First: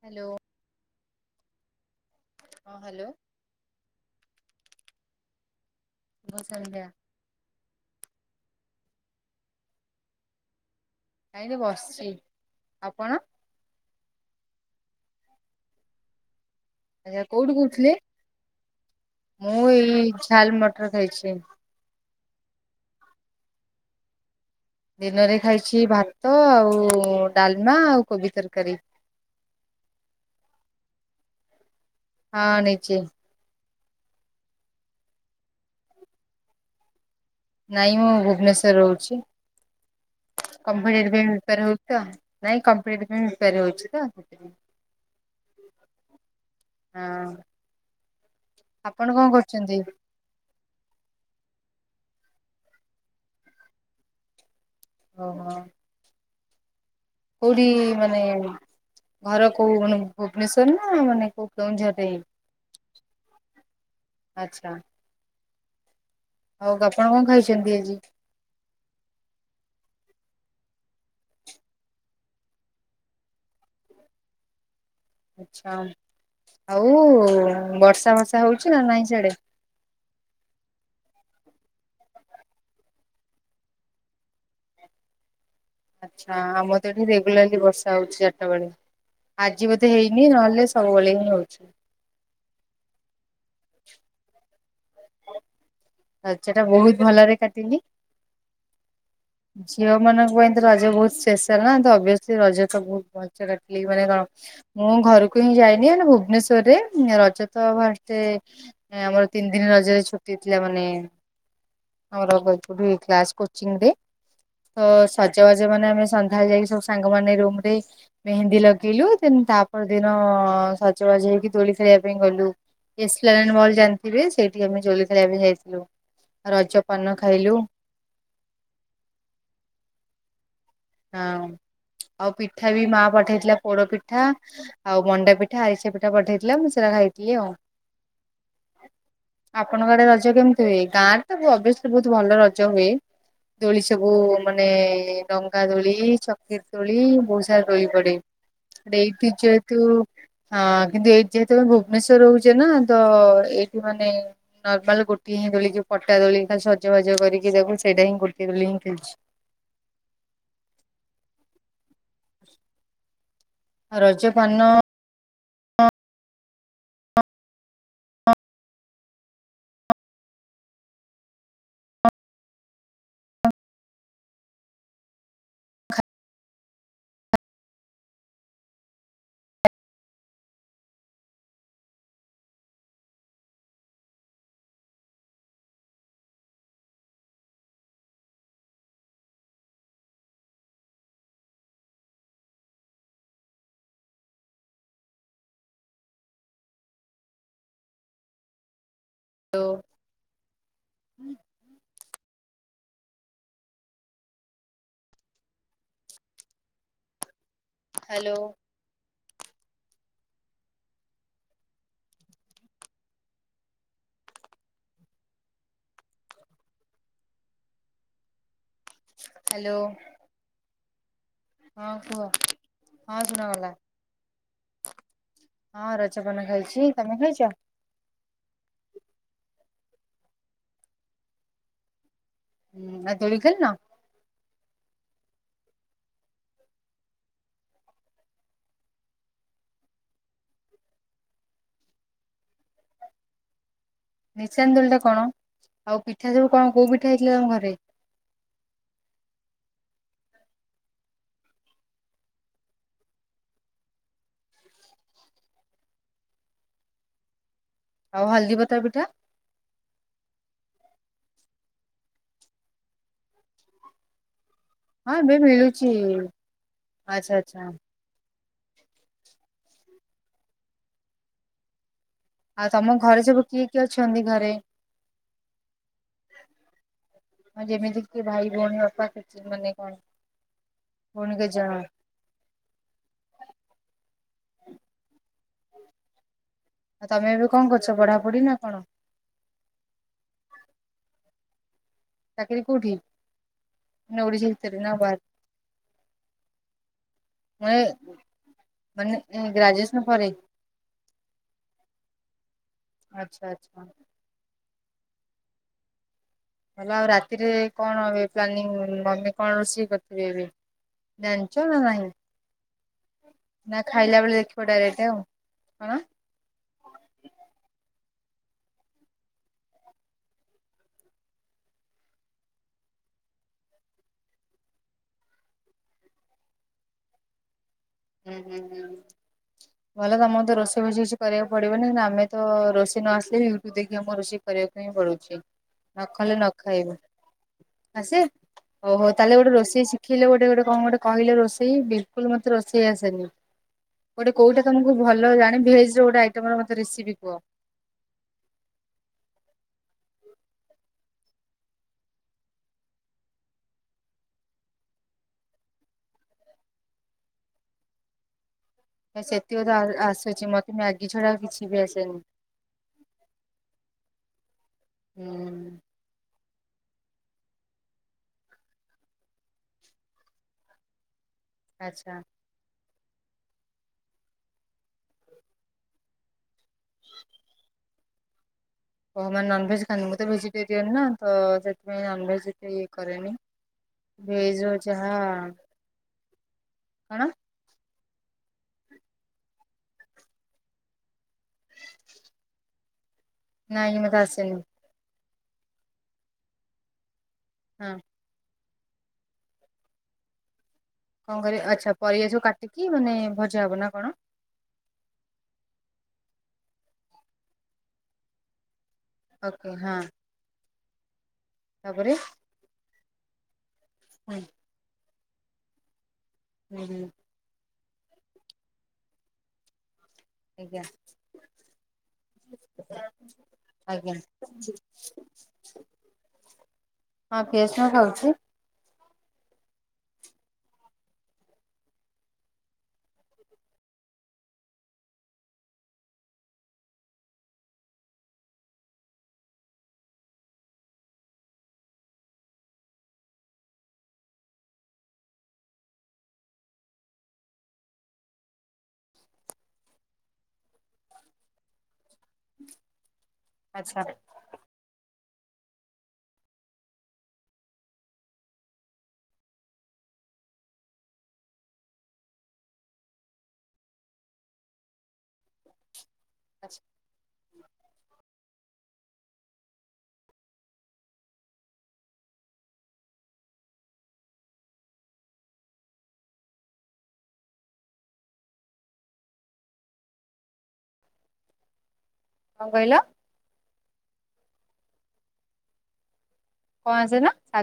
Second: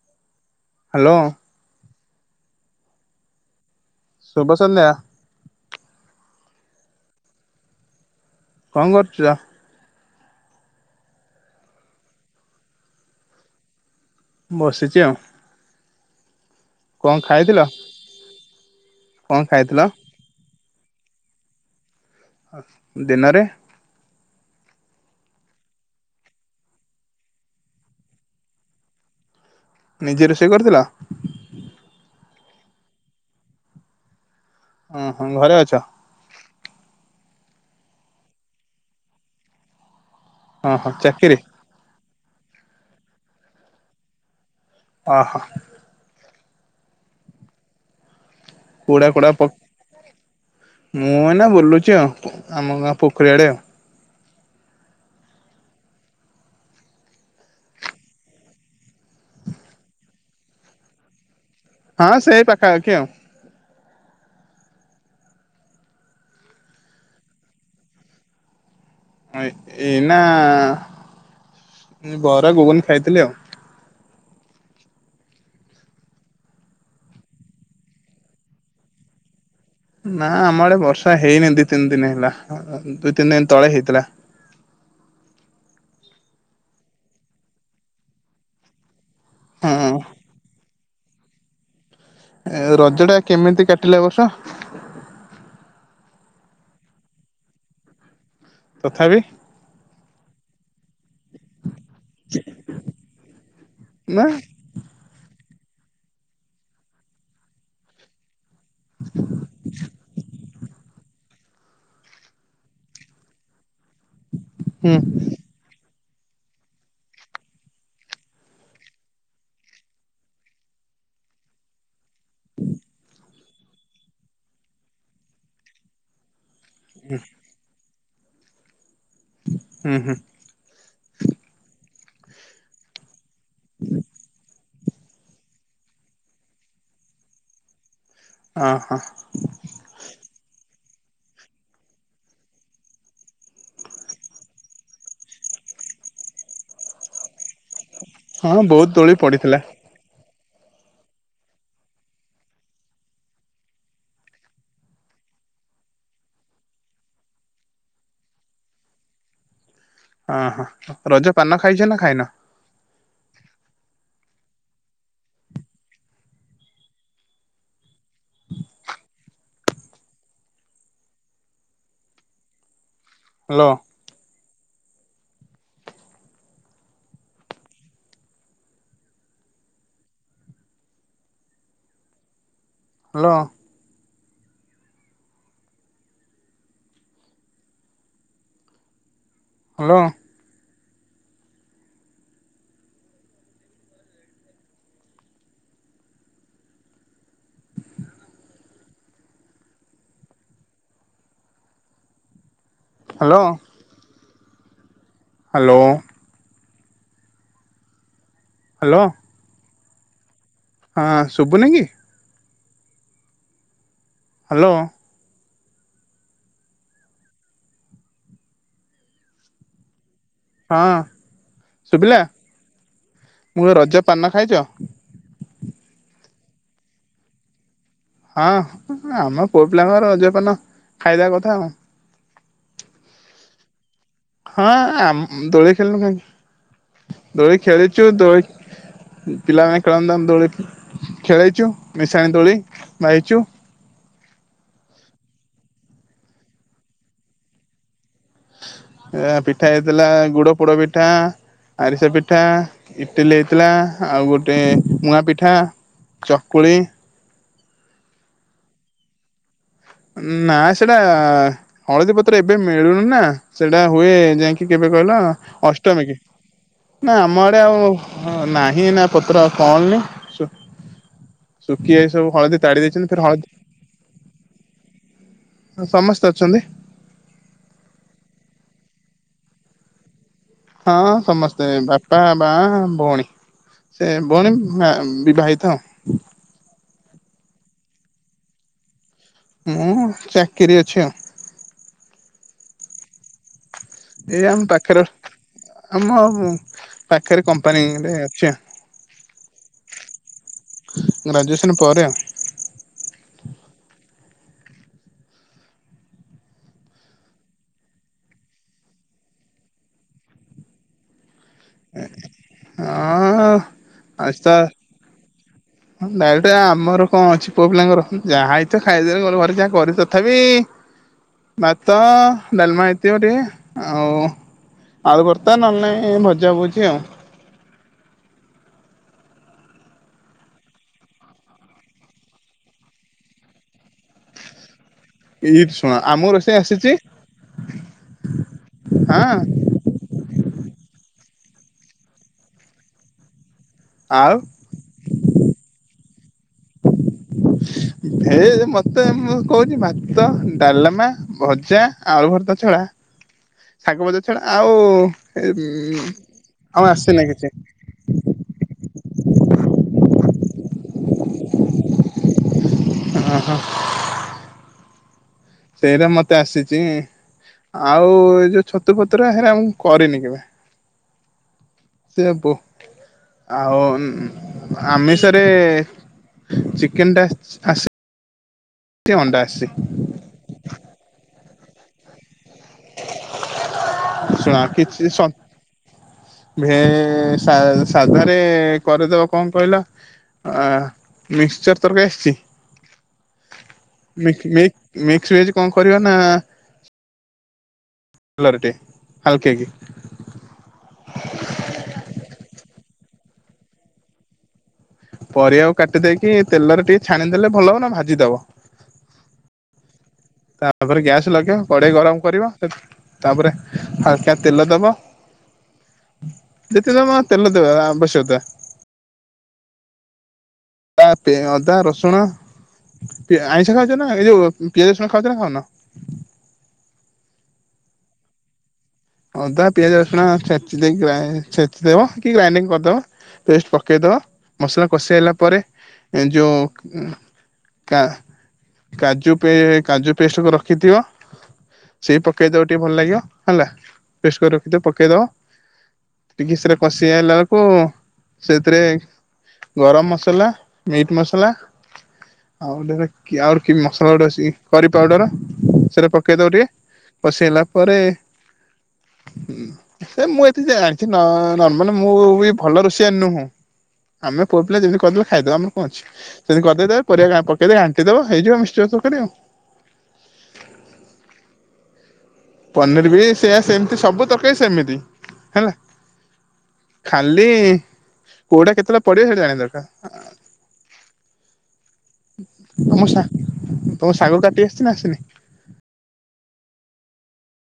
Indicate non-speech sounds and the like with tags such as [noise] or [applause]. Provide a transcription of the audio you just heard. Hello hello ହଁ, hello ଶୁଭସନ୍ଧ୍ୟା। ସୁଭସନ୍ଧ୍ୟା। କଣ କରୁଛ? ନାଇ, ଏଠି ବସିଛି। ଆପଣ? ବସିଛି ଆଉ। କଣ ଆଜ୍ଞା, କୋଉଠୁ ଖାଇଥିଲ କହୁଥିଲେ, କଣ ମୁଁ ଖାଇଥିଲ ଏଇ ଝାଲ ମ ଟର ଖାଇଛି। ଆଛା ଦିନରେ? ଦିନରେ ଖାଇଛି ଭାତ, ଆଉ ଡ଼ାଲମା, ଆଉ କୋବି ତରକାରୀ। ନିଜେ ରୋଷେଇ କରିଥିଲ? ହଁ ନିଜେ। ଓ ହୋ, ଘରେ ଅଛ? ନାଇଁ, ମୁଁ ଭୁବନେଶ୍ଵର ରହୁଛି। ହଁ ହଁ କମ୍ପିଟେଟିଭ ପାଇଁ ଚାକିରି ପ୍ରିପେୟାର ହଉଚି ତ? ନାଇଁ, କମ୍ପିଟେଟିଭ ପାଇଁ ପ୍ରିପେୟାର ହଉଛି ତ, ସେଥିପାଇଁ। ଅହ ହଁ। ଆପଣ କୁଡ଼ା କଣ କୁଡ଼ା ପ କରୁଛନ୍ତି? ମୁଁଏନା ବୁଲୁ ଚି ଆଉ ଆମ ଗାଁ ପୋଖରି ଆଡ଼େ ଓ ହୋ କୋଉଠି ମାନେ ଘର କୋଉ ମାନେ ଭୁବନେଶ୍ଵର ନା ମାନେ କୋଉ କେଉଁଝରରେ? ହଁ ସେଇ ପାଖାଖି ଆଉ ଆଚ୍ଛା। ଆଉ ଆପଣ କଣ ଖାଇଛନ୍ତି ଆଜି? ଏଇ ନା ବରା ଗୁଗୁନି ଖାଇଥିଲି, ଆଉ ଆଛା ଆଉ ବର୍ଷା ବର୍ଷା ହଉଛି ନା ନାଇଁ ସେଆଡ଼େ? ନା ଆମଡ଼େ ବର୍ଷା ହେଇନି ଦି ତିନି ଦୀନ ହେଲା ଦି ତିନି ଦୀନ ତଳେ ହେଇଥିଲା। ଆଚ୍ଛା ଆମର ତ ଏଠି ରେଗୁଲାରଲି ବର୍ଷା ହଉଛି ଚାରିଟା ବେଳେ। ଆଜି ବୋଧେ ହଁ ହେଇନି ନହେଲେ ସବୁ ବେଳେ ହିଁ ହଉଛି। ରଜ ଟା କେମିତି କାଟିଲେ ଏ ବର୍ସ? ରଜ ଟା ବହୁତ ଭଲରେ କାଟିଲି। ତଥାପି ଝିଅ ମାନଙ୍କ ପାଇଁ ତ ର ବହୁତ୍ ସ୍ପେସିଆଲ ନା ଅବଶ୍ୱଲି ରଜ ତ ବହୁତ ଭଲସେ କାଟିଲି ମାନେ ନା କଣ ମୁଁ ଘରକୁ [unintelligible] ଯାଇନି ଆଣ୍ଡ ଭୁବନେଶ୍ୱରରେ ରଜ ତ ଫାଷ୍ଟେ ଆମର ତିନି ଦିନ ରଜରେ ଛୁଟି ଥିଲା ମାନେ ଆମର କାଉଠୀ କ୍ଲାସ୍ କୋଚିଂରେ। ତ ହୁଁ ସାଜ ବାଜେ ମାନେ ଆମେ ସନ୍ଧ୍ୟା ବେଳେ ଯାଇ ସବୁ ସାଙ୍ଗମାନେ ରୁମ୍ ମେହେନ୍ଦି ଲଗେଇଲୁ, ତାପ ଦିନ ସଜବାଜ ହେଇକି ତୋଳି ଖେଳିବା ପାଇଁ ଗଲୁ ଏକ୍ସପ୍ଲାନେଟ ମହଲ ଜାଣିଥିବେ ସେଇଠିକି ଆମେଦୋଳି ଖେଳିବା ପାଇଁ ଯାଇଥିଲୁ। ରଜ ପାନ ଖାଇଲୁ। ହୁଁ ହୁଁ। ହଁ ଆଉ ପିଠା ବି ମା ପଠେଇ ହେଇଥିଲା ପୋଡ ପିଠା ଆଉ ମଣ୍ଡା ପିଠା ଆରିସିିଆ ପିଠା ପଠେଇଥିଲା ମୁଁ ସେଇରା ଖାଇଥିଲି ଆଉ। ଓହୋ ଆପଣଙ୍କ ଆଡେ ରଜ କେମିତି ହୁଏ? ଗାଁରେ ତ ଅବସୁଲି ବହୁତ ଭଲ ରଜ ହୁଏ ଦୋଳି ସବୁ ମାନେ ଡ ଡଙ୍ଗା ଦୋଳି ଚକିରି ଦୋଳି ବହୁତ ସାରା ଦୋଳି ହଁ ବହୁତ ଦୋଳି ଏଇଠି ପଡିଥିଲା ଯେହେତୁ ହଁ କିନ୍ତୁ ଏଇଠି ଯେହେତୁ ଆମେ ଭୁବନେଶ୍ୱର ରହୁଛେ ନା ତ ଏଇଠି ମାନେ ନର୍ମାଲ ଗୋଟିଏ ହିଁ ଦୋଳି ପଟା ଦୋଳି ସଜବାଜ କରିକି ତାକୁ ସେଇଟା ହିଁ ଗୋଟିଏ ଦୋଳି ହିଁ ମୁଁ ଖେଳିଛି। ଓହୋ ରଜ ପାନ ଖାଇଛ ନା ଖାଇନ? ରଜ ପାନ ନ hello. Hello. Hello. Hello hello. Hello. Hello. Hello. ହଁ ଶୁଭୁନି କି? ହ୍ୟାଲୋ। ହ୍ୟାଲୋ। ହଁ। ହଁ ଶୁଭିଲା କୁହ ହଁ ମୁଁ ଶୁଣାଗଲା। କହିଲି ରଜ ପାନ ଖାଇଚ? ହଁ ରଜପାନ ଖାଇଛି ତମେ ଖାଇଛ? ହଁ ଆମ ପୁଅପିଲାଙ୍କର ରଜପାନ ଖାଇବା କଥା ଆଉ। ହଁ ଆଉ ଦୋଳି ଖେଳିନ? ହଁ ଆମ ଦୋଳି ଖେଳିନୁ କାହିଁକି? ଦୋଳି ଖେଳିଚୁ ଦୋଳି ପିଲାମାନେ ଖେଳନ୍ତି ତାଙ୍କ ଦୋଳି ଖେଳେଇଛୁ ମିଶାଣି ଦୋଳି ବାହିଛୁ। ନିଶାନ ଦୋଳିଟା କଣ? ଆଉ ପିଠା ସବୁ କଣ କୋଉ ପିଠା ହେଇଥିଲା ତମ ଘରେ? ପିଠା ହେଇଥିଲା ଗୁଡ ପୋଡ ପିଠା, ଆରିସା ପିଠା, ଇଟିଲି ହେଇଥିଲା ଆଉ ଗୋଟେ ମୁଆଁ ପିଠା, ଚକୁଳି ଆଉ ହଳଦୀ ପତ୍ର ପିଠା? ନା ସେଇଟା ହଳଦୀ ପତ୍ର ଏବେ ମିଳୁନି ନା ସେଟା ହୁଏ ଯାଇଁକି କେବେ ହଁ କହିଲ ଏବେ ମିଳୁଛି ଅଷ୍ଟମୀ କି। ନା ଆଚ୍ଛା ଆମ ଆଚ୍ଛା। ଆଡେ ଆଉ ନାହିଁ ଏଇନା ପତ୍ର [unintelligible] ଆଉ ତାଡି ତମ ଦେଇଛନ୍ତି ଫେରେ ଘରେ ସବୁ ହଳଦୀ କିଏ କିଏ ଅଛନ୍ତି ଘରେ? ସମସ୍ତେ ଅଛନ୍ତି ଯେମିତି କି ଭାଇ ଭଉଣୀ ବାପା କେ କିଏ ମାନେ କଣ? ହଁ ଭଉଣୀ କେତେ ସମସ୍ତେ ଜଣ ବାପା ମା ଭଉଣୀ। ସେ ଭଉଣୀ ମା ବିବାହି ତ। ଆଉ ତମେ ଏବେ କଣ କରୁଛ ପଢାପଢି ନା କଣ? ମୁଁ ଚାକିରି ଅଛି ଆଉ। ଚାକିରି କୋଉଠି? ମାନେ ଏ ଓଡିଶା ଆମ ଭିତରେ ନା ପାଖରେ ବାହାରେ? ଆମ ପାଖରେ ମାନେ କମ୍ପାନୀରେ ଅଛି ମାନେ ଗ୍ରାଜୁଏସନ ପରେ ଆଉ। ଗ୍ରାଜୁଏସନ ପରେ ଆଚ୍ଛା ଆଉ। ଆଚ୍ଛା। ଭଲ ଆଉ ରାତିରେ କଣ ଏବେ ପ୍ଲାନିଂ ମମି କଣ ରୋଷେଇ କରିଥିବେ ଏବେ? ଜାଣି ଚ ନା ନାହିଁ? ଆଉ। ନା ଖାଇଲା ବେଳେ ଦେଖିବ ଡାଇରେକ୍ଟ ଆଉ। କଣ? ହଁ ଡାଇରେକ୍ଟ ଆମର କଣ ଅଛି ପୁଅ ପିଲାଙ୍କର ଯାହା ହେଇଥିବ ଖାଇଦେଲେ ଗଲେ ଘରେ ଯାହା କରି ତଥାପି ଭାତ ଡାଲମା ହେଇଥିବ ଟିକେ ଆଉ ଆଳୁଭର୍ତ୍ତା ନହେଲେ ନାହିଁ ଭଜା ଭୁଜି ଆଉ। ହୁଁ ହୁଁ ହୁଁ ହୁଁ। ଭଲ ତମର ତ ରୋଷେଇ ଫୋଷେଇ କିଛି କରିବାକୁ ପଡିବନି କିନ୍ତୁ ଆମେ ତ ରୋଷେଇ ନ ଆସିଲେ ବି ୟୁଟ୍ୟୁବ ଦେଖି ଆମ ରୋଷେଇ କରିବାକୁ ପଡୁଛି। ଏଇ ଶୁଣ ନ ଆମକୁ ଖଲେ ନ ରୋଷେଇ ଆସିଛି ଖାଇବୁ ଆସେ। ଓହୋ ତାହେଲେ ହଁ ଗୋଟେ ରୋଷେଇ ଶିଖେଇଲେ ଗୋଟେ ଗୋଟେ କଣ ଗୋଟେ କହିଲ ରୋଷେଇ ବିଲକୁଲ ମତେ ରୋଷେଇ ସେୟା ସେନି ଗୋଟେ ଆଉ କୋଉଟା ତମକୁ ଭଲ ଜାଣି ଭେଜ ର ଗୋଟେ ଆଇଟମ ର ମତେ ରେସିପି କୁହ। ତ, ଡାଲମା, ଭଜା, ଆଳୁ ଭର୍ତା ଛଡା ଶାଗ ଭଜା ଛଡା ଆଉ ଆଉ ଆସେନା କିଛି। ସେତିକିବ ତ ଆସୁଛି ମତେ ମ୍ୟାଗି ଛଡା କିଛି ବି ଆସେନି। ଓୁଁ ହ ହୁଁ ହୁଁ ଏଟା ଆସିଛି ଆଉ ଏ ଯୋଉ ଛତୁ ପତ୍ର ହେରେ ଆମକୁ କରିନି କେବେ ଆଚ୍ଛା ସେ ବୋ ଆଉ ଆମେଷରେ ଚିକେନ ଟା ଆସ ଓଃ ନନଭେଜ ଖାନ୍ତୀ ମୁଁ ତ ଭେଜିଟେରିଆନ ନା ତ ସେଥିପାଇଁ ନନଭେଜ ସେ କରରେନି ଶୁଣ ଭଜ କିଛି ଯହା ସ ଭେ କାଣ ସା ସାଧାରେ କରିଦବ କଣ କହିଲା ଅ ମିକ୍ସଚର ତରକାର ଆସିଛି ନାଇଁ ମତେ ମି ମୀ ଆସେନି ମି଼ ମିକ୍ସ ଭେଜ୍ କଣ କରିବା ନା ହଁ। ତେଲର ଟେ ହାଲ କେ ଆକି କଣ କରିବ ଆଛା ପରିବା ସବୁ କାଟିକି ମାନେ ଭଜା ହବ ନା କଣ ପରିବାକୁ କାଟି ଦେଇକି ତେଲରେ ଟିକେ ଛାଣିଦେଲେ ଭଲ ହବ ନହେଲେ ଭାଜିଦବ। ଓକେ ହଁ। ତାପର ଗ୍ୟାସ୍ ଲଗେଇ କଡେଇ ତାପରେ ଗରମ କରିବ ତାପରେ ହାଲକା ହୁଁ ତେଲ ଦବ। [unintelligible] ହୁଁ ହୁଁ ତେଲ ଦବା। କସି ଅଦା। ଆଜ୍ଞା ଅଦା ରସୁଣ ଆଇଁଷ ଖାଉଛ ନା ଆଜ୍ଞା ଏ ଯୋଉ ପିଆଜ ରସୁଣ ଖାଉଛ ନା ଖାଉନ? ପିଆଜ ରସୁଣ ହଁ ଖାଉଛି। ଅଦା ପିଆଜ ରସୁଣ ଛେଚି ଦେଇ ଗ୍ରା ଛେଚିଦେବ କି ଗ୍ରାଇଣ୍ଡିଙ୍ଗ୍ କରିଦେବ ପେଷ୍ଟ୍ ପକେଇଦବ ମସଲା କଷି ହେଲା ପରେ ଏଯୋଉ କାଜୁ ପେ କାଜୁ ପେଷ୍ଟ କୁ ରଖିଥିବ ସେଇ ପକାଇଦବ ଟିକେ ଭଲ ଲାଗିବ ହେଲା। ପେଷ୍ଟ୍ କରି ରଖିଥିବ ପକେଇ ଦବ ଟିକେ ସେ କଷି ହେଇଆଇଲା ବେଳକୁ ସେଥିରେ ଗରମ ମସଲା ମିଟ୍ ମସଲା ଆଉ କି ଆଉରି କି ଆଚ୍ଛା। ମସଲା ଗୋଟେ ଅଛି କରି ପାଉଡର। ସେଟା ପକେଇ ଦବ ଟିକେ କଷି ହେଇଗଲା ପରେ ସେମୁଁ ଏତେ ଜାଣିଛି ନର୍ମାଲ ମୁଁ ବି ଏତେ ଭଲ ରୋଷେଇୟା ନୁହଁ ଆମେ ପୁଅ ପିଲ ଯେମିତି କରିଦେଲେ ଖାଇଦବା ମ ଆମର କଣ ଅଛି ସେମିତି କରିଦେଇଦବ ପରିବା ପକେଇ ଦେଇ ଘାଣ୍ଟିଦବା ହେଇଯିବ ମିକ୍ସର ତ [unintelligible] ପନିର୍ ବି ସେଆ ସେମିତି ସବୁ ତରକାରୀ ସେମିତି ହେଲା ଖାଲି କୋଉଟା କେତେବେଳେ ପଡିବ ସେଇଟା ଜାଣିବା ଦରକାର। କଣ କହିଲ ତମ ସା ତମ କୁ ଶାଗ କାଟି ଆସିଚି ନା ଆସିନି? କଣ ଆସେ ନା ଶାଗ